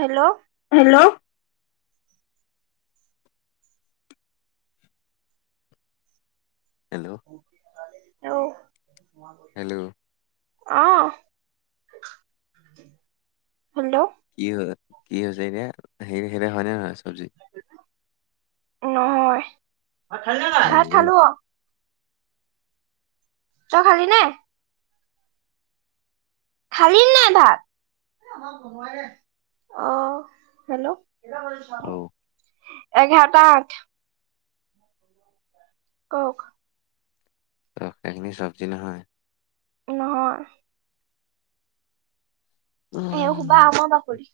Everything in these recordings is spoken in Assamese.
হেল্ল'। হেল্ল'। হেল্ল'। অও। [inaudible] হেল্ল' অহ, হেল্ল'। কি হ, কি হৈছে এতিয়া? হে-সে হয়নে নহয় চবজী? নহয়, ভাত খালি নে নাই? ভাত খালো অ। তই খালি নে? খালি নে ভাত? এ আমাৰ বনুৱাএ নাই। অহ, হেল্ল'। অ এঘাৰটা আঠ। কওঁক। ত এইখিনি চব্জি নহয়। নহয়। এ খোপা আমাৰ বাকলি।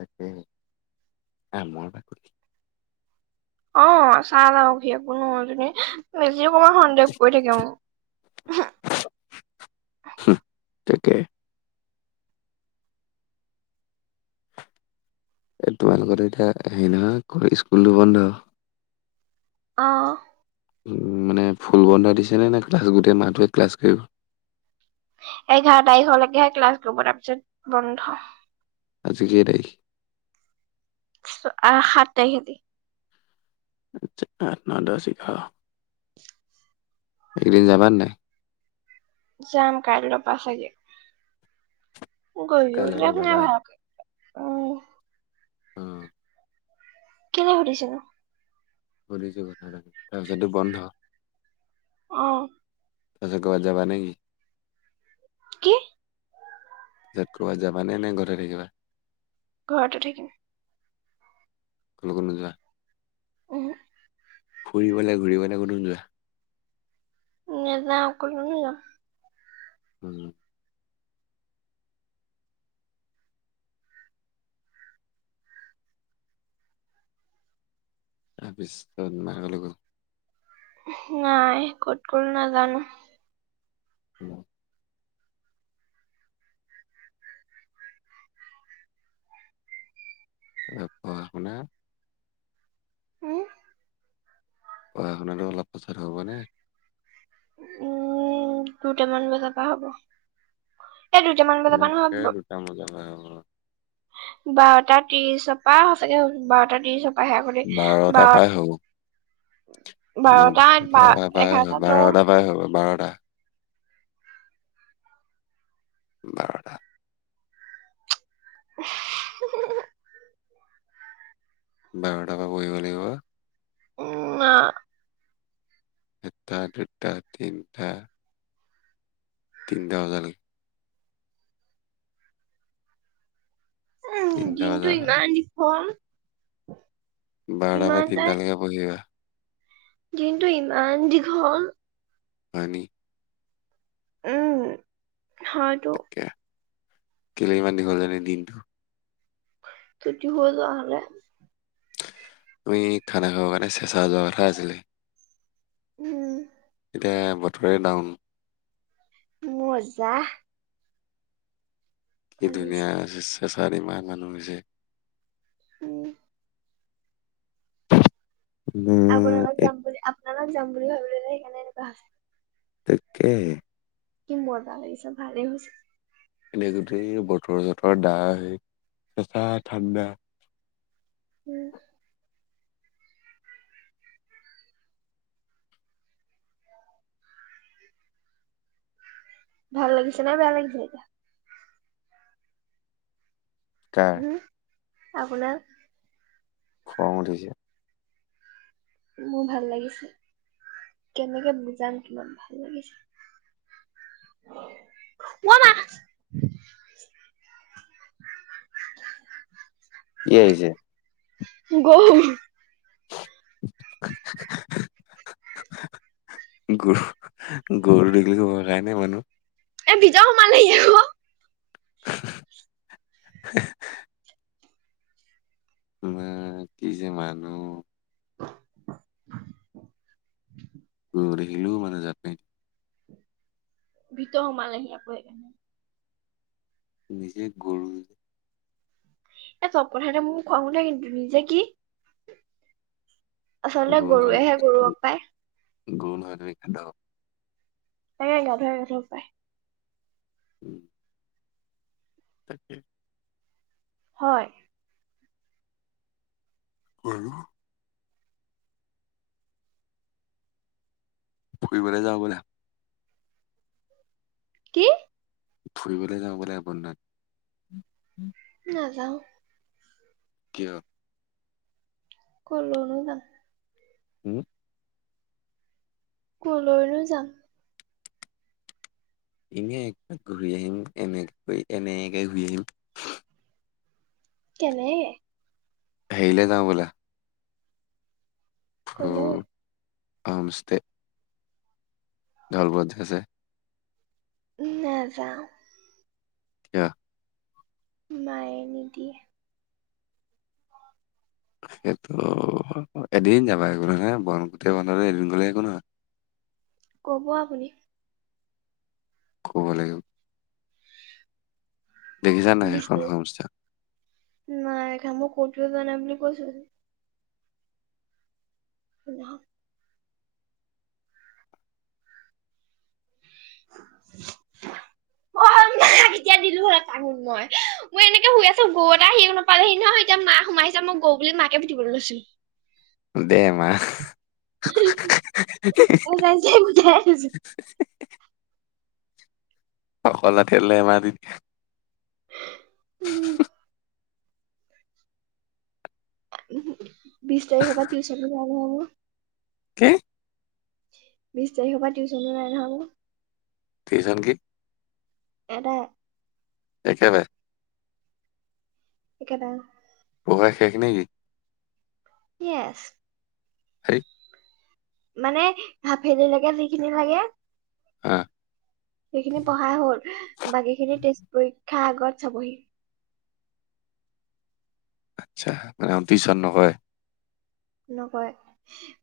তাকে আমৰ বাকলি। অ', [unintelligible] সন্দেহ কৰি থাকে মোক। তাকে। এ তোমালোকৰ এতিয়া হেৰি নহয় স্কুলটো বন্ধ। আহ। মানে ফুল বন্ধ দিছেনে নে ক্লাছ গোটেই মাহটোৱে ক্লাছ কৰিব? এঘাৰ তাৰিখলৈকেহে ক্লাছ কৰিব। তাৰপিছত বন্ধ। আজিকেই তাৰিখ? সাত তাৰিখে। আঠ ন দহ এঘাৰ। এইকেই দিন যাবা নাই? যাম কাইলৈ পা ছাগে। গৈও কাইলৈৰ পৰা ভাল নাই যাবা হোৱা উম। উম। কেলে সুধিছেনো? সুধিছো কথা এটা তাৰপিছত বন্ধ। আহ। তাৰ পিছত ক'ৰবাত যাবা নে কি? কি? তাৰ পিছত ক'ৰবাত যাবানে নে ঘৰত থাকিবা? ঘৰতে থাকিম। কলৈকো নুযোৱা? উম ফুৰিবাই ঘূৰিবলৈ কতো নযোৱা? নাযাওঁ ক'তো। উম। পাৰ পিছত মা কলৈ গ'ল? নাই ক'ত গ'ল নাজানো। উম। তাৰ পিছত পঢ়া শুনা। উম পঢ়া শুনাতটো অলপ পিছত হ'ব নে? উম, দুটামান বজাৰ পা হ'ব। এই দুটামান বজাৰ পৰা নহয় তেনেকে দুটা মজা হয় হ'ব। বাৰটা ত্ৰিশৰ পৰা সচাগে বাৰটা ত্ৰিশৰ পৰা আহে আগি বাৰটা বাৰ পাই হ'ব মোৰ বাৰটা বা বাৰটাৰ পৰাই এঘাৰটা দহ বাৰটাৰ পৰাই হৈ বাৰটা বাৰটা। [inaudible] ডাঙৰ ডাঙৰ পঢ়িব লাগিব। উম, না। এটা দুটা তিনিটা। তিনিটা বজালৈ। উম তিনটা দিনটো বজা ইমান দীঘল। বাৰটা বা ইমান টাইম তিনিটা লৈকে পঢ়িবা। দিনটো ইমান দীঘল। হয় নেকি? উম, হয়তো। কেইলে ইমান দীঘল জানি দিনটো। ছুটি হ'ল নহ'লে। তুমি খানা খাব কাৰণে চেঁচা যোৱা কথা আছিলে? উম। এতিয়া বতৰে ডাউন। মজাহ। কি ধুনীয়া আছে চে-চাৰিমাহ মানুহ হৈছে। উম। উম, আপোনাৰ লগত এই যাম বুলি আপোনাৰ লগত যাম বুলি ভাবিলোঁ যে সেইকাৰণে এনেকুৱা হৈছে। তেকেই। কি মজা লাগিছে, ভালেই হৈছে। এনে গোটেই বতৰ চতৰ দা হেৰি কেচা ঠাণ্ডা। উম ভাল লাগিছে নে বেয়া লাগিছে এতিয়া? কাৰ হু, আপোনাৰ? খং উঠিছে। মোৰ ভাল লাগিছে। কেনেকে বুজাম কিমান ভাল লাগিছে। অমা কি আহিছে? গৰু। [unintelligible] গ, গৰু দেখিলে ভয় পাইনে মানুহ। ভিতৰত সোমালহি গৰু। [unintelligible] আমাৰ কি যে মানুহ। দেখিলোঁ মানে জাত নাই। ভিতৰত সোমালহি আকৌ। নিজেই গৰু। এই চব কথাতে মোৰ খং উঠে কিন্তু। নিজে কি? আচলতে গৰু নহয় গৰুৱেহে গৰু লগ পায়। গৰু নহয় তুমি গাধ। এয়াই গাধৱে গাধক পায়। উম। তাকেই। হয়। [unintelligible] ফুৰিবলে যাওঁ ব'লে। কি? ফুৰিবলৈ যাওঁ বলা বন্নাত। নাযাওঁ। কিয়? কলোনো না। হুম? কলৈনো যাম? এনেই একবাক ঘূৰি আহিম, এনেকৈ এনে ঘূৰি আহিম। কেনে? হেৰিলে যাওঁ ব'লা। কলৈ? হ'মষ্টে। দল বদ্ধ যে। নাযাওঁ। [unintelligible] মায়ে নিদিয়ে। সেইটো এদিন যাবা একো ন নয় বন গোটেই বন্ধ এদিন গ'লে একো নহয়। [inaudible] কব আপুনি। কব লাগিব। দেখিছা নাই বি সেইখন তাৰিখ, হোম ষ্টে নাই এখামোৰ কতও জ নাই বুলি কৈছো। উম। অ' মা কেতিয়া দিলো হয় [inaudible] মই মই এনেকে শুই আছো গৰু এ আহি নাপালেহি নহয় এতিয়া মা সোমাইছে মই গৌ বুলি মাকে পিটিব লাগ লৈছো। দে মাকহ। [inaudible] সকল নাতিলে মা দি। বিছ তাৰিখৰ পৰা টউচন যান হব। কি? বিশ তাৰিখৰ পৰা টিউচনো নাই নহয় বোলো। টিউচন কি? এটা। একেবাৰে। একেবাৰেই। পঢ়া শেষ নেকি? ইয়েছ। [unintelligible] মানে, হাফেলিলৈকে যিখিনি লাগে। অ'। সেইখিনি পঢ়া হল বাকীখিনি ষ্টে পৰীক্ষাৰ আগত চাবহি। আচ্ছা অ' টিউচন নকৰে? নকৰে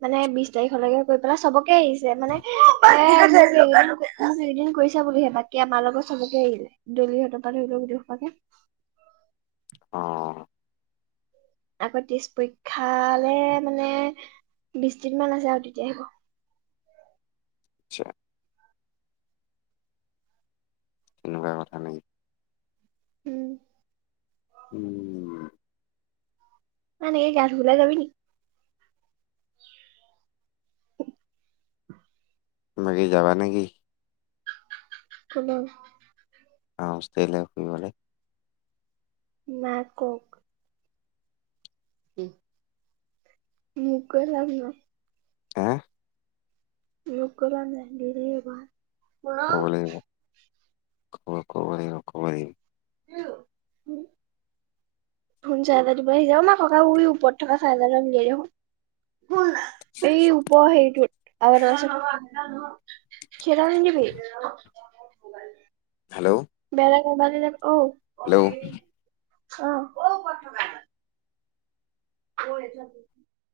মানে বিশ তাৰিখলৈকে গৈ পেলাই চবকে আহিছে মানে এ এদিন কৰিছা বুলিহে বাকী আমাৰ লগত চবকে আহিলে দলিহঁতৰপাত হৈৰি গলো দেখোপাকে। আহ। আকৌ ত্ৰিশ পৰীক্ষালে মানে বিশ দিন মান আছে আৰু তেতিয়া আহিব। আচছা। তেনেকুৱা কথা নেকি? উম। উম। ম নেকি গা বোল যাবি নেকি? বাকি যাবা নেকি? [unintelligible] [unintelligible] মা কত? [inaudible] হে লোক ক মেন্দ এবাৰ কল। ক'ব লাগিব [unintelligible] [inaudible] ধোন চাহজাৰ দিবলৈ সিজা না ককা উ ওপৰত থকা চাহজাৰটা মিলিয়াই দেখোন। এই উপ সেইটো আৰু এটা আছে। [unintelligible] নিবি হেল্ল' বেলেগ বান হেল্ল' অ ক কথা ব জন